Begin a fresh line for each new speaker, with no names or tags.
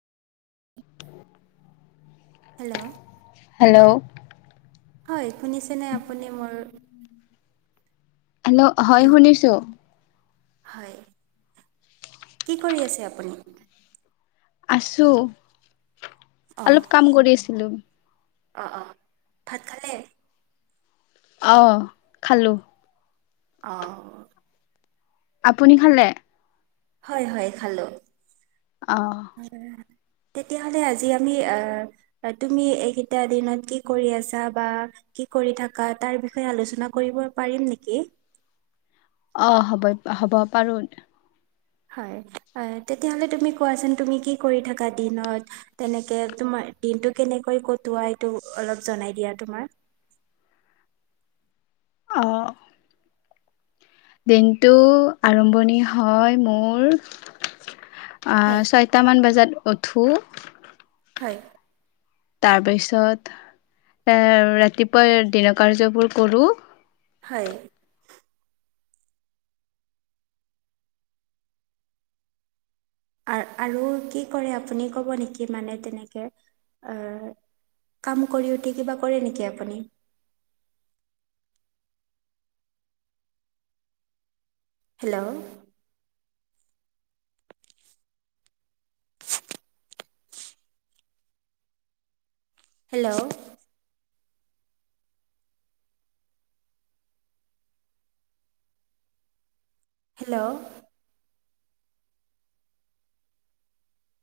Hello
hello
হয় শুনিছেনে আপুনি মোৰ
হেল্ল' হয় শুনিছোঁ।
হয় কি কৰি আছে আপুনি?
আছো অলপ কাম কৰি আছিলোঁ।
অ', অ', ভাত খালে?
অ', খালোঁ।
অ',
আপুনি খালে?
হয়, হয় খালোঁ।
অ',
তেতিয়া হ'লে আজি আমি আ তুমি এইকেইটা দিনত কি কৰি আছা বা কি কৰি থাকা তাৰ বিষয়ে আলোচনা কৰিব পাৰিম নেকি?
অ', হ'ব, হ'ব পাৰো।
হয়, তেতিয়া হ'লে তুমি কোৱাচোন তুমি কি কৰি থাকা দিনত? তেনেকে তোমাৰ দিনটো কেনেকৈ কটোৱা এইটো অলপ জনাই দিয়া তোমাৰ?
অ', দিনটো আৰম্ভণি হয় মোৰ আ
হয়
ছৈটা মান বজাত উঠো
হয়,
তাৰপিছত ৰাতিপুৱা দিনৰ কাৰ্য্যবোৰ কৰোঁ।
হয়, আৰু কি কৰে আপুনি ক'ব নেকি মানে তেনেকে আ কাম কৰি উঠি কিবা কৰে নেকি আপুনি? Hello [inaudible] hello hello